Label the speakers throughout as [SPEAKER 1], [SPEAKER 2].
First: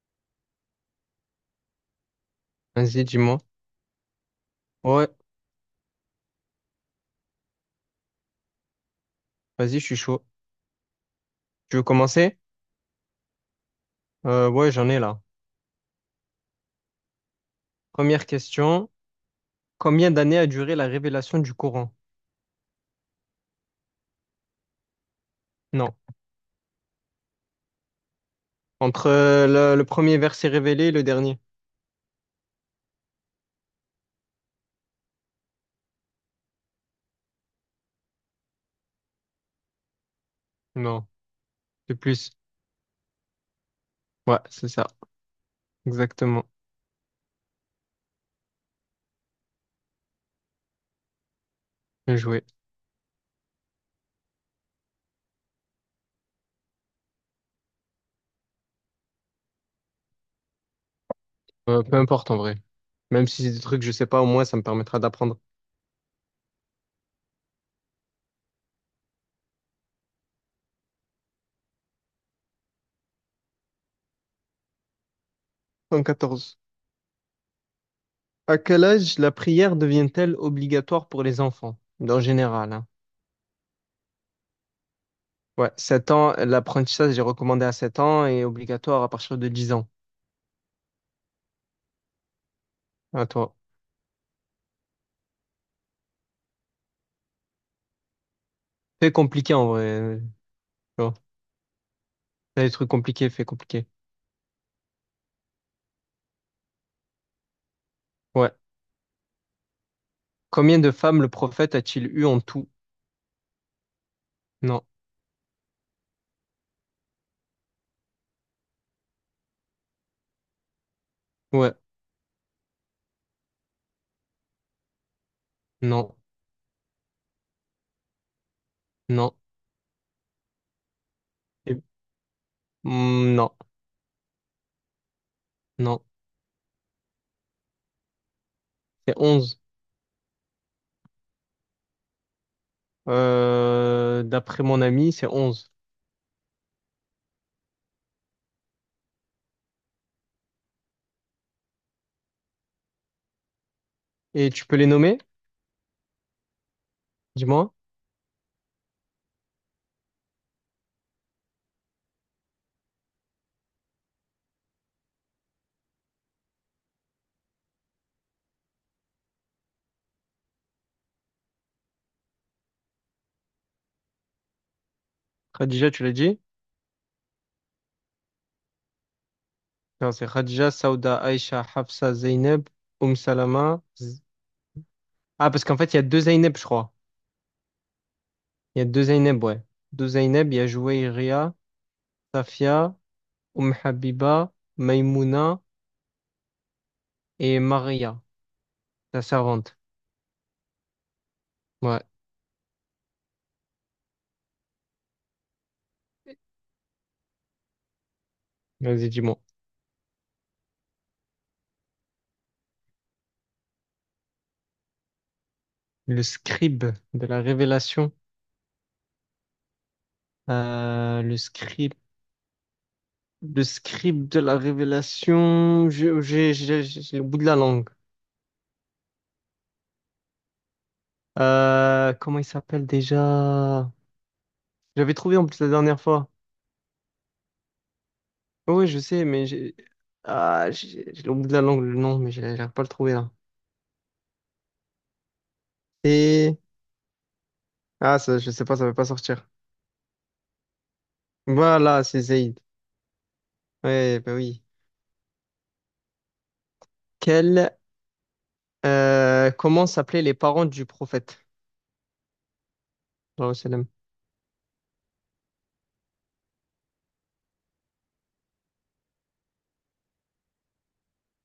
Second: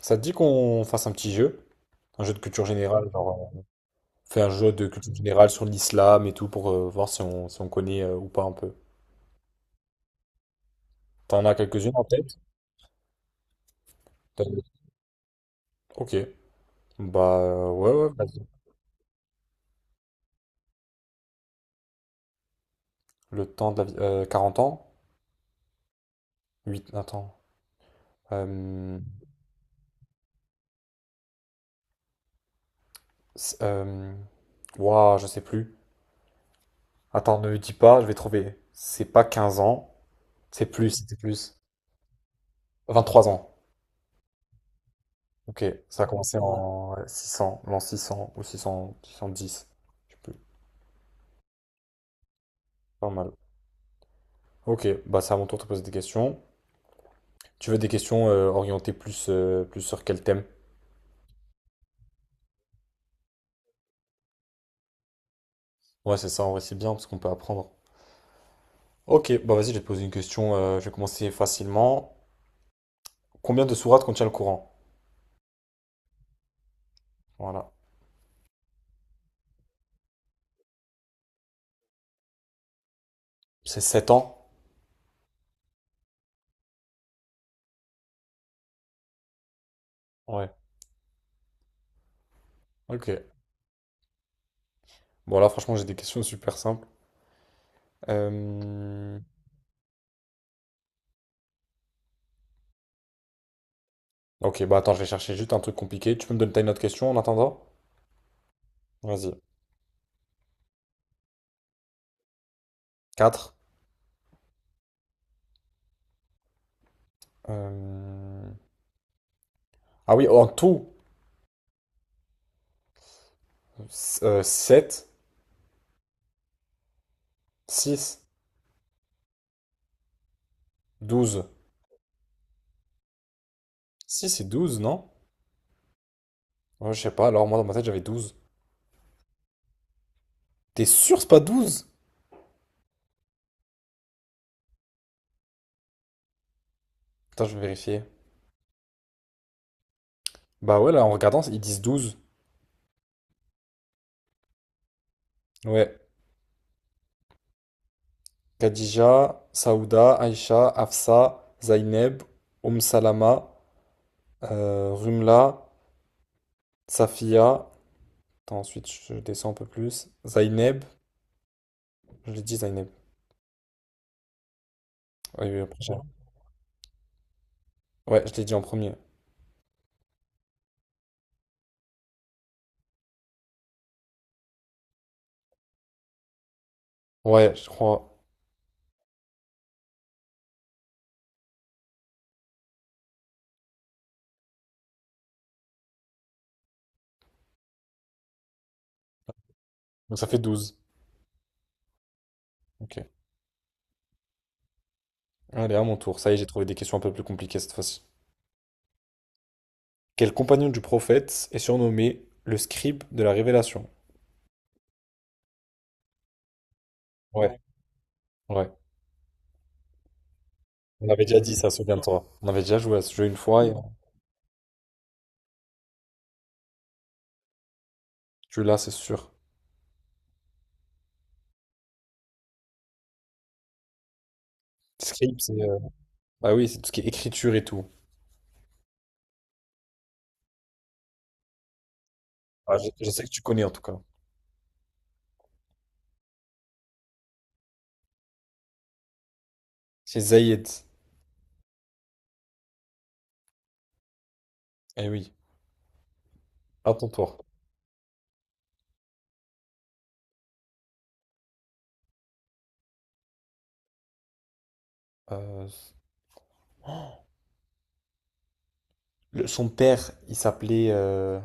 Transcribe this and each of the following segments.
[SPEAKER 1] Ça te dit qu'on fasse un petit jeu, un jeu de culture
[SPEAKER 2] Vas-y,
[SPEAKER 1] générale, genre
[SPEAKER 2] dis-moi.
[SPEAKER 1] on fait un jeu de
[SPEAKER 2] Ouais,
[SPEAKER 1] culture générale sur l'islam et tout pour voir si on, si on connaît ou pas un peu.
[SPEAKER 2] vas-y, je suis chaud.
[SPEAKER 1] T'en as
[SPEAKER 2] Tu veux
[SPEAKER 1] quelques-unes en tête?
[SPEAKER 2] commencer?
[SPEAKER 1] euh,
[SPEAKER 2] Ouais, j'en ai là.
[SPEAKER 1] Ok. Bah ouais ouais.
[SPEAKER 2] Première
[SPEAKER 1] Vas-y.
[SPEAKER 2] question. Combien d'années a duré la révélation du Coran?
[SPEAKER 1] Le temps de la vie. 40 ans?
[SPEAKER 2] Non.
[SPEAKER 1] Huit attends. Euh,
[SPEAKER 2] Entre le premier verset révélé et le dernier?
[SPEAKER 1] c'est- euh, ouah, je sais plus. Attends, ne me dis pas, je vais trouver. C'est pas 15 ans, c'est plus,
[SPEAKER 2] Non.
[SPEAKER 1] c'était plus.
[SPEAKER 2] C'est plus.
[SPEAKER 1] 23 ans.
[SPEAKER 2] Ouais, c'est ça.
[SPEAKER 1] Ok, ça a commencé
[SPEAKER 2] Exactement.
[SPEAKER 1] en ouais, 600, l'an 600 ou 600, 610. Je sais plus.
[SPEAKER 2] Bien joué.
[SPEAKER 1] Pas mal. Ok, bah c'est à mon tour de te poser des questions. Tu veux des questions orientées plus, plus sur quel thème?
[SPEAKER 2] Peu importe en vrai. Même si c'est des trucs que je sais pas, au moins ça me permettra d'apprendre.
[SPEAKER 1] Ouais, c'est ça, en vrai, c'est bien parce qu'on peut apprendre. Ok, bah vas-y, je vais te poser une question. Je vais commencer facilement. Combien de sourates contient le Coran?
[SPEAKER 2] 114.
[SPEAKER 1] Voilà.
[SPEAKER 2] À quel âge la prière devient-elle obligatoire pour les enfants? En général, hein.
[SPEAKER 1] C'est 7 ans?
[SPEAKER 2] Ouais, 7 ans. L'apprentissage est recommandé à 7 ans et obligatoire à partir de 10 ans.
[SPEAKER 1] Ouais. Ok.
[SPEAKER 2] À toi.
[SPEAKER 1] Bon, là, franchement, j'ai des questions super simples.
[SPEAKER 2] Fait
[SPEAKER 1] Euh,
[SPEAKER 2] compliqué en vrai. Tu vois. T'as des trucs compliqués, fait compliqué.
[SPEAKER 1] Ok, bah attends, je vais chercher juste un truc compliqué. Tu peux me donner t'as une autre question en attendant?
[SPEAKER 2] Ouais.
[SPEAKER 1] Vas-y.
[SPEAKER 2] Combien de femmes le prophète a-t-il eu en tout?
[SPEAKER 1] Quatre.
[SPEAKER 2] Non.
[SPEAKER 1] Euh, Ah oui, en tout,
[SPEAKER 2] Ouais.
[SPEAKER 1] 7,
[SPEAKER 2] Non.
[SPEAKER 1] 6,
[SPEAKER 2] Non.
[SPEAKER 1] 12.
[SPEAKER 2] Et- Hmm, non.
[SPEAKER 1] 6 et 12, non?
[SPEAKER 2] Non.
[SPEAKER 1] Ouais, je sais pas, alors moi dans ma tête j'avais 12.
[SPEAKER 2] C'est 11.
[SPEAKER 1] T'es sûr c'est pas douze.
[SPEAKER 2] D'après mon ami, c'est 11.
[SPEAKER 1] Attends, je vais vérifier. Bah ouais, là en regardant, ils disent 12.
[SPEAKER 2] Et tu peux les nommer?
[SPEAKER 1] Ouais.
[SPEAKER 2] Dis-moi.
[SPEAKER 1] Khadija, Saouda, Aïcha, Afsa, Zaineb, Oum Salama, Rumla, Safia. Attends, ensuite je descends un peu plus. Zaineb. Je l'ai dit Zaineb. Ouais, ouais, après,
[SPEAKER 2] Khadija, tu l'as dit?
[SPEAKER 1] ouais, je l'ai dit en premier.
[SPEAKER 2] Non, c'est Khadija, Sauda, Aïcha, Hafsa, Zeynep, Salama. Ah, parce qu'en fait, il y a deux Zeynep, je crois.
[SPEAKER 1] Ouais, je crois.
[SPEAKER 2] Il y a deux Zeynep, ouais. Deux Zeynep, il y a Jouairia, Safia, Habiba, Maimouna. Et Maria, la servante.
[SPEAKER 1] Donc ça fait 12.
[SPEAKER 2] Ouais,
[SPEAKER 1] Ok. Allez, à mon tour. Ça y est, j'ai trouvé des questions un peu plus compliquées cette fois-ci.
[SPEAKER 2] vas-y, dis-moi.
[SPEAKER 1] Quel compagnon du prophète est surnommé le scribe de la révélation?
[SPEAKER 2] Le scribe de la
[SPEAKER 1] Ouais.
[SPEAKER 2] révélation.
[SPEAKER 1] Ouais. On
[SPEAKER 2] Euh,
[SPEAKER 1] avait
[SPEAKER 2] le
[SPEAKER 1] déjà dit ça,
[SPEAKER 2] scribe,
[SPEAKER 1] souviens-toi. On avait déjà joué à ce jeu une
[SPEAKER 2] le
[SPEAKER 1] fois et
[SPEAKER 2] scribe de la révélation. J'ai le bout de la langue.
[SPEAKER 1] tu l'as, c'est sûr.
[SPEAKER 2] Comment il s'appelle déjà? J'avais trouvé
[SPEAKER 1] Script,
[SPEAKER 2] en
[SPEAKER 1] c'est.
[SPEAKER 2] plus la dernière fois.
[SPEAKER 1] Bah oui, c'est tout ce qui est écriture et tout.
[SPEAKER 2] Oui, je sais, mais j'ai ah, j'ai le bout de la langue, le nom, mais j'arrive
[SPEAKER 1] Ah,
[SPEAKER 2] pas à le
[SPEAKER 1] je
[SPEAKER 2] trouver
[SPEAKER 1] sais que
[SPEAKER 2] là.
[SPEAKER 1] tu connais en tout cas.
[SPEAKER 2] Et ah, ça, je sais pas, ça va pas sortir.
[SPEAKER 1] C'est Zayed.
[SPEAKER 2] Voilà, c'est Zayd. Ouais, bah oui.
[SPEAKER 1] Eh oui, à ton tour.
[SPEAKER 2] Quel, Comment s'appelaient les parents du prophète? Genre, c'est la-
[SPEAKER 1] Euh, son père, il s'appelait. Euh...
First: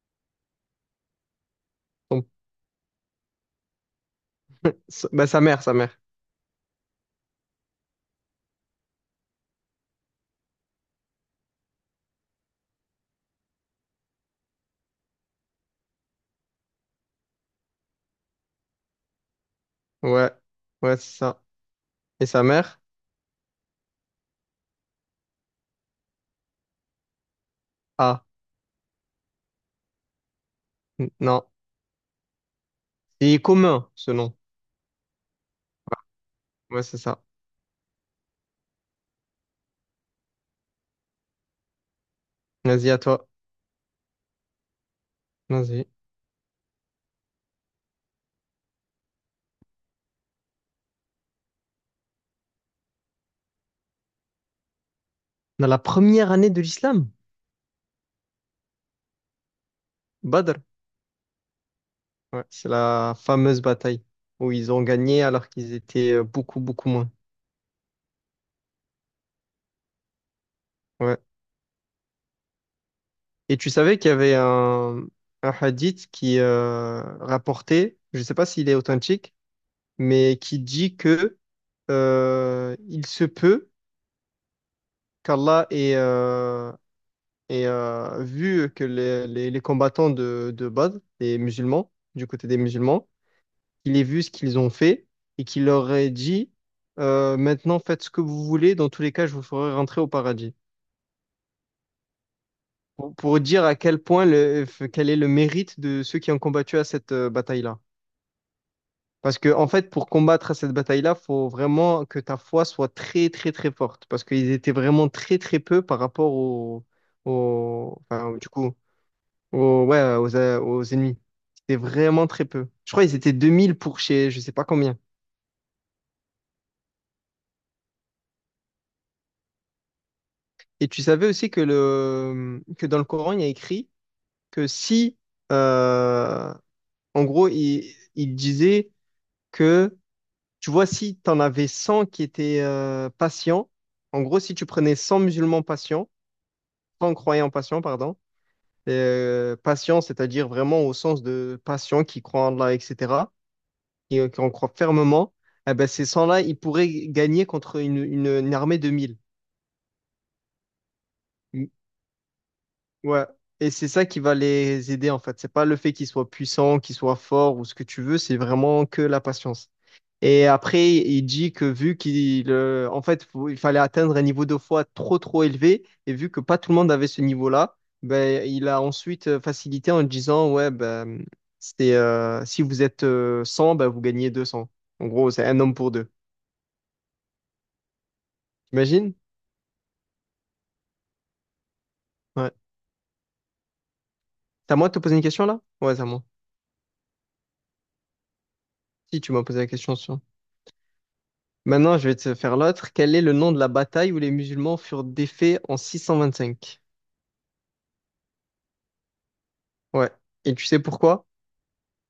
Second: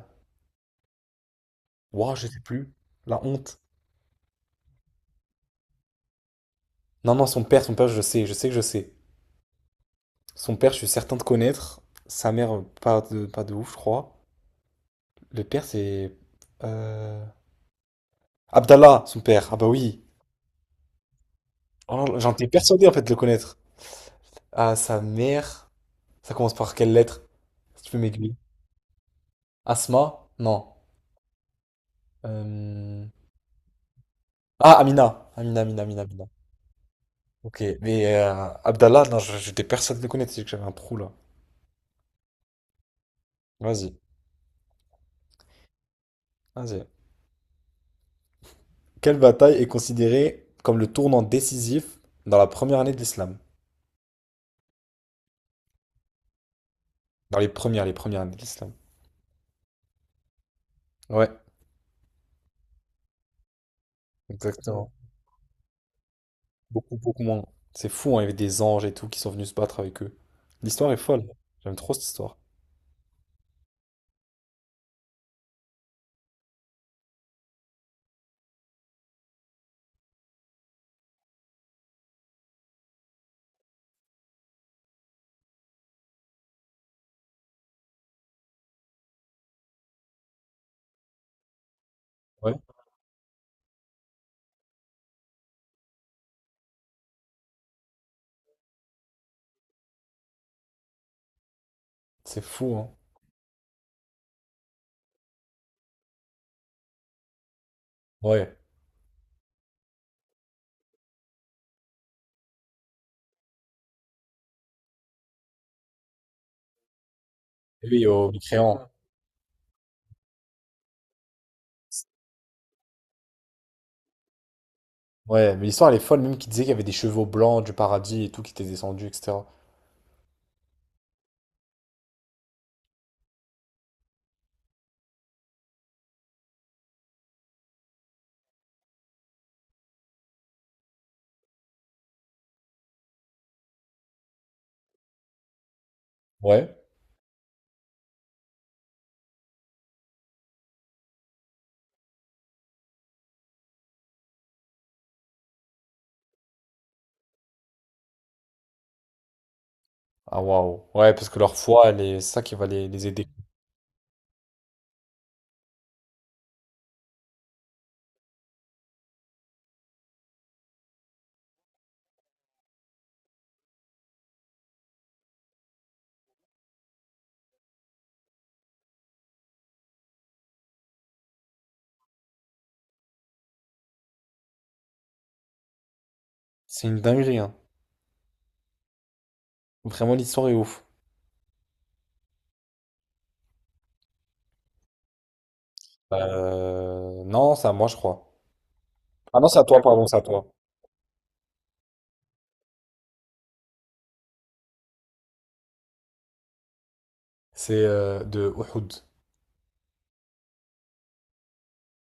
[SPEAKER 1] ouah,
[SPEAKER 2] son-
[SPEAKER 1] je sais plus. La honte.
[SPEAKER 2] sa- bah, sa mère.
[SPEAKER 1] Non, non, son père, je sais que je sais. Son père, je suis certain de connaître. Sa mère, pas de ouf, je crois. Le père, c'est. Euh... Abdallah, son père. Ah bah oui.
[SPEAKER 2] Ouais, ouais, c'est ça.
[SPEAKER 1] Oh,
[SPEAKER 2] Et
[SPEAKER 1] j'en
[SPEAKER 2] sa
[SPEAKER 1] étais
[SPEAKER 2] mère?
[SPEAKER 1] persuadé en fait de le connaître. À sa mère. Ça commence par quelle lettre? Si tu peux
[SPEAKER 2] Ah,
[SPEAKER 1] m'aiguiller. Asma? Non.
[SPEAKER 2] non.
[SPEAKER 1] Euh,
[SPEAKER 2] C'est commun, ce nom.
[SPEAKER 1] Ah, Amina. Amina, Amina, Amina, Amina.
[SPEAKER 2] Ouais, c'est ça.
[SPEAKER 1] Ok. Mais Abdallah, non, j'étais personne de le connaître, c'est que j'avais un trou là.
[SPEAKER 2] Vas-y, à toi.
[SPEAKER 1] Vas-y.
[SPEAKER 2] Vas-y.
[SPEAKER 1] Vas-y. Quelle bataille est considérée comme le tournant décisif dans la première année de l'islam?
[SPEAKER 2] Dans la première année de l'islam,
[SPEAKER 1] Dans les premières années de l'islam.
[SPEAKER 2] Badr.
[SPEAKER 1] Ouais,
[SPEAKER 2] Ouais, c'est la fameuse bataille où ils ont
[SPEAKER 1] exactement.
[SPEAKER 2] gagné alors qu'ils étaient beaucoup, beaucoup
[SPEAKER 1] Beaucoup,
[SPEAKER 2] moins.
[SPEAKER 1] beaucoup moins. C'est fou, hein, il y avait des anges et tout qui sont venus se battre avec eux. L'histoire est
[SPEAKER 2] Ouais.
[SPEAKER 1] folle. J'aime trop cette histoire.
[SPEAKER 2] Et tu savais qu'il y avait un hadith qui rapportait, je ne sais pas s'il est authentique, mais qui dit que il se peut qu'Allah ait, et vu que les combattants de base, les musulmans, du côté
[SPEAKER 1] Ouais.
[SPEAKER 2] des musulmans, il ait vu ce qu'ils ont fait et qu'il leur ait dit maintenant faites ce que vous voulez, dans tous les cas, je vous ferai rentrer au paradis.
[SPEAKER 1] C'est fou, hein.
[SPEAKER 2] Pour dire à quel point, quel est le mérite de ceux qui ont combattu à cette bataille-là.
[SPEAKER 1] Ouais.
[SPEAKER 2] Parce que, en fait, pour combattre à cette bataille-là, faut vraiment que ta foi soit très, très, très forte. Parce qu'ils étaient vraiment très, très peu par rapport
[SPEAKER 1] Oui, au
[SPEAKER 2] enfin, du coup,
[SPEAKER 1] mécréant.
[SPEAKER 2] Aux ennemis. C'était vraiment très peu. Je crois qu'ils étaient 2000 pour chez je sais pas combien.
[SPEAKER 1] Ouais, mais l'histoire elle est folle, même qu'il disait qu'il y avait des chevaux blancs du paradis et tout qui étaient descendus, etc.
[SPEAKER 2] Et tu savais aussi que, que dans le Coran, il y a écrit que si, euh, en gros, il disait que, tu vois, si tu en avais 100 qui étaient patients, en gros, si tu prenais 100 musulmans patients,
[SPEAKER 1] Ouais.
[SPEAKER 2] 100 croyants patients, pardon, patients, c'est-à-dire vraiment au sens de patients qui croient en Allah, etc., qui en croient fermement, eh ben, ces 100 là ils pourraient gagner contre une armée de 1000.
[SPEAKER 1] Ah waouh. Ouais, parce que leur
[SPEAKER 2] Mm.
[SPEAKER 1] foi, elle est c'est ça qui va les
[SPEAKER 2] Ouais.
[SPEAKER 1] aider.
[SPEAKER 2] Et c'est ça qui va les aider, en fait. C'est pas le fait qu'ils soient puissants, qu'ils soient forts ou ce que tu veux, c'est vraiment que la patience. Et après, il dit que vu en fait, il fallait atteindre un niveau de foi trop, trop élevé, et vu que pas tout le monde avait ce niveau-là, ben, il a ensuite facilité en disant, ouais, ben, si vous êtes 100, ben, vous gagnez 200. En gros, c'est un homme pour deux.
[SPEAKER 1] C'est une dinguerie, hein.
[SPEAKER 2] T'imagines?
[SPEAKER 1] Vraiment, l'histoire est ouf.
[SPEAKER 2] Ouais. C'est à moi de te poser une question là? Ouais, c'est à moi.
[SPEAKER 1] Non, c'est à moi, je crois.
[SPEAKER 2] Si tu
[SPEAKER 1] Ah
[SPEAKER 2] m'as
[SPEAKER 1] non, c'est
[SPEAKER 2] posé
[SPEAKER 1] à
[SPEAKER 2] la
[SPEAKER 1] toi,
[SPEAKER 2] question
[SPEAKER 1] pardon, c'est à
[SPEAKER 2] sur.
[SPEAKER 1] toi.
[SPEAKER 2] Maintenant, je vais te faire l'autre. Quel est le nom de la bataille où les musulmans furent défaits en 625?
[SPEAKER 1] C'est de Uhud.
[SPEAKER 2] Ouais. Et tu sais pourquoi?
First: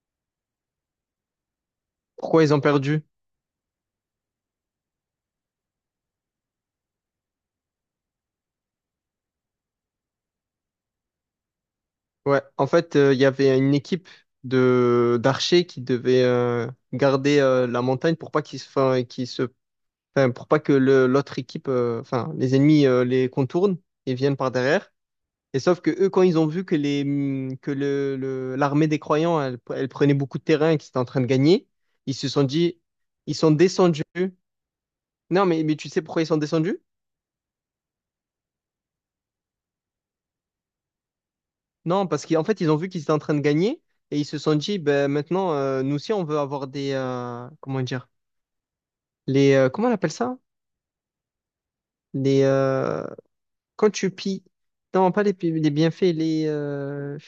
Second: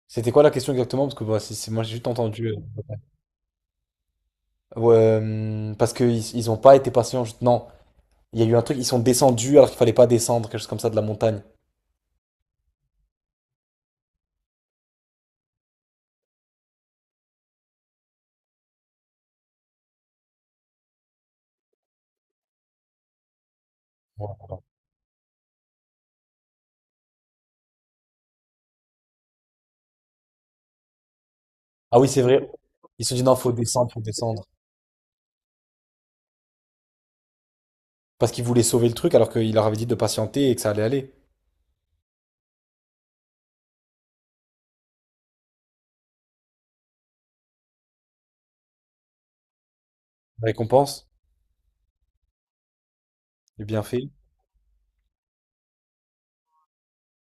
[SPEAKER 1] C'était quoi la question exactement? Parce que bah, moi, j'ai juste
[SPEAKER 2] Pourquoi
[SPEAKER 1] entendu.
[SPEAKER 2] ils ont perdu?
[SPEAKER 1] Ouais, parce qu'ils ont pas été patients. Non, il y a eu un truc, ils sont descendus alors qu'il fallait pas descendre, quelque chose comme ça, de la montagne.
[SPEAKER 2] Ouais. En fait, il y avait une équipe de d'archers qui devait garder la montagne pour pas enfin, enfin, pour pas que l'autre équipe, enfin, les ennemis les contournent et viennent
[SPEAKER 1] Ouais.
[SPEAKER 2] par derrière. Et sauf que eux, quand ils ont vu que les, que le- l'armée des croyants, elle prenait beaucoup de terrain et qu'ils étaient en train de gagner,
[SPEAKER 1] Ah oui,
[SPEAKER 2] ils
[SPEAKER 1] c'est
[SPEAKER 2] se sont
[SPEAKER 1] vrai.
[SPEAKER 2] dit,
[SPEAKER 1] Ils se sont dit non,
[SPEAKER 2] ils
[SPEAKER 1] faut
[SPEAKER 2] sont
[SPEAKER 1] descendre, faut
[SPEAKER 2] descendus.
[SPEAKER 1] descendre.
[SPEAKER 2] Non, mais tu sais pourquoi ils sont descendus?
[SPEAKER 1] Parce qu'ils voulaient sauver le truc alors qu'il leur avait dit de patienter et que ça allait aller.
[SPEAKER 2] Non, parce qu'en fait, ils ont vu qu'ils étaient en train de gagner et ils se sont dit, ben maintenant, nous aussi, on veut avoir des, comment dire, comment on appelle ça?
[SPEAKER 1] La récompense,
[SPEAKER 2] Les, euh,
[SPEAKER 1] les
[SPEAKER 2] quand
[SPEAKER 1] bienfaits,
[SPEAKER 2] tu pilles, non, pas les, pi- les bienfaits,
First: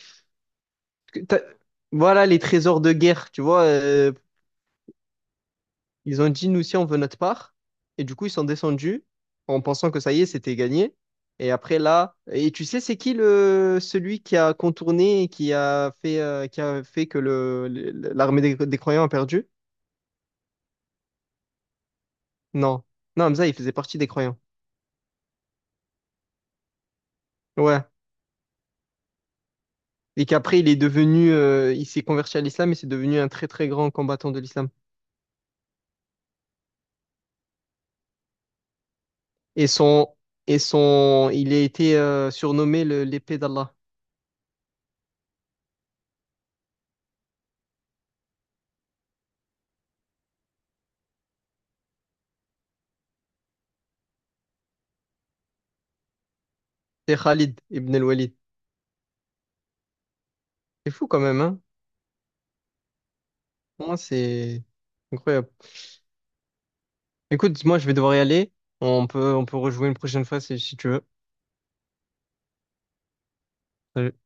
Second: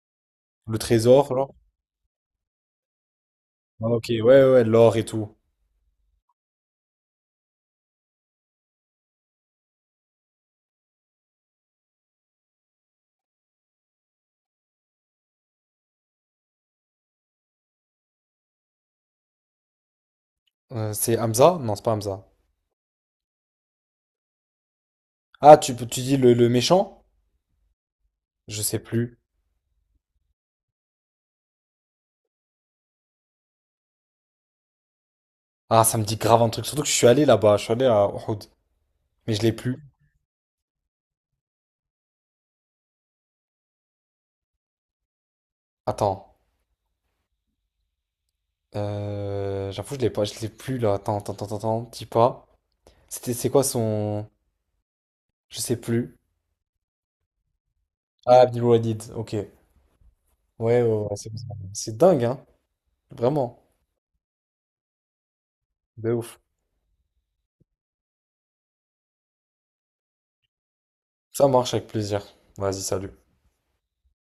[SPEAKER 1] le
[SPEAKER 2] que
[SPEAKER 1] trésor,
[SPEAKER 2] t'as-
[SPEAKER 1] genre.
[SPEAKER 2] voilà, les trésors de guerre, tu vois,
[SPEAKER 1] Ah, ok, ouais, ouais, ouais, l'or et tout.
[SPEAKER 2] ils ont dit, nous aussi, on veut notre part. Et du coup, ils sont descendus en pensant que ça y est, c'était gagné. Et après, là, et tu sais, c'est qui le celui qui a contourné et qui a fait que l'armée des croyants a perdu?
[SPEAKER 1] C'est Hamza? Non, c'est pas Hamza.
[SPEAKER 2] Non. Non, Hamza, il faisait partie des croyants.
[SPEAKER 1] Ah, tu dis le méchant?
[SPEAKER 2] Ouais.
[SPEAKER 1] Je sais plus.
[SPEAKER 2] Et qu'après, il s'est converti à l'islam et c'est devenu un très, très grand combattant de l'islam.
[SPEAKER 1] Ah, ça me dit grave un truc. Surtout que je suis allé là-bas, je suis allé à Uhud. Mais je l'ai
[SPEAKER 2] Et
[SPEAKER 1] plus.
[SPEAKER 2] son, il a été surnommé l'épée d'Allah.
[SPEAKER 1] Attends. J'avoue, je l'ai pas, je l'ai plus là. Attends, attends, attends, attends, dis pas. C'est quoi son. Je sais plus.
[SPEAKER 2] C'est Khalid ibn al-Walid.
[SPEAKER 1] Ah, Abdul Walid, ok. Ouais, ouais,
[SPEAKER 2] C'est fou
[SPEAKER 1] ouais,
[SPEAKER 2] quand même, hein?
[SPEAKER 1] c'est dingue, hein. Vraiment,
[SPEAKER 2] Pour moi, c'est incroyable.
[SPEAKER 1] de ouf.
[SPEAKER 2] Écoute, moi je vais devoir y aller. On peut rejouer une prochaine fois si tu veux.
[SPEAKER 1] Ça marche avec plaisir. Vas-y, salut.
[SPEAKER 2] Salut.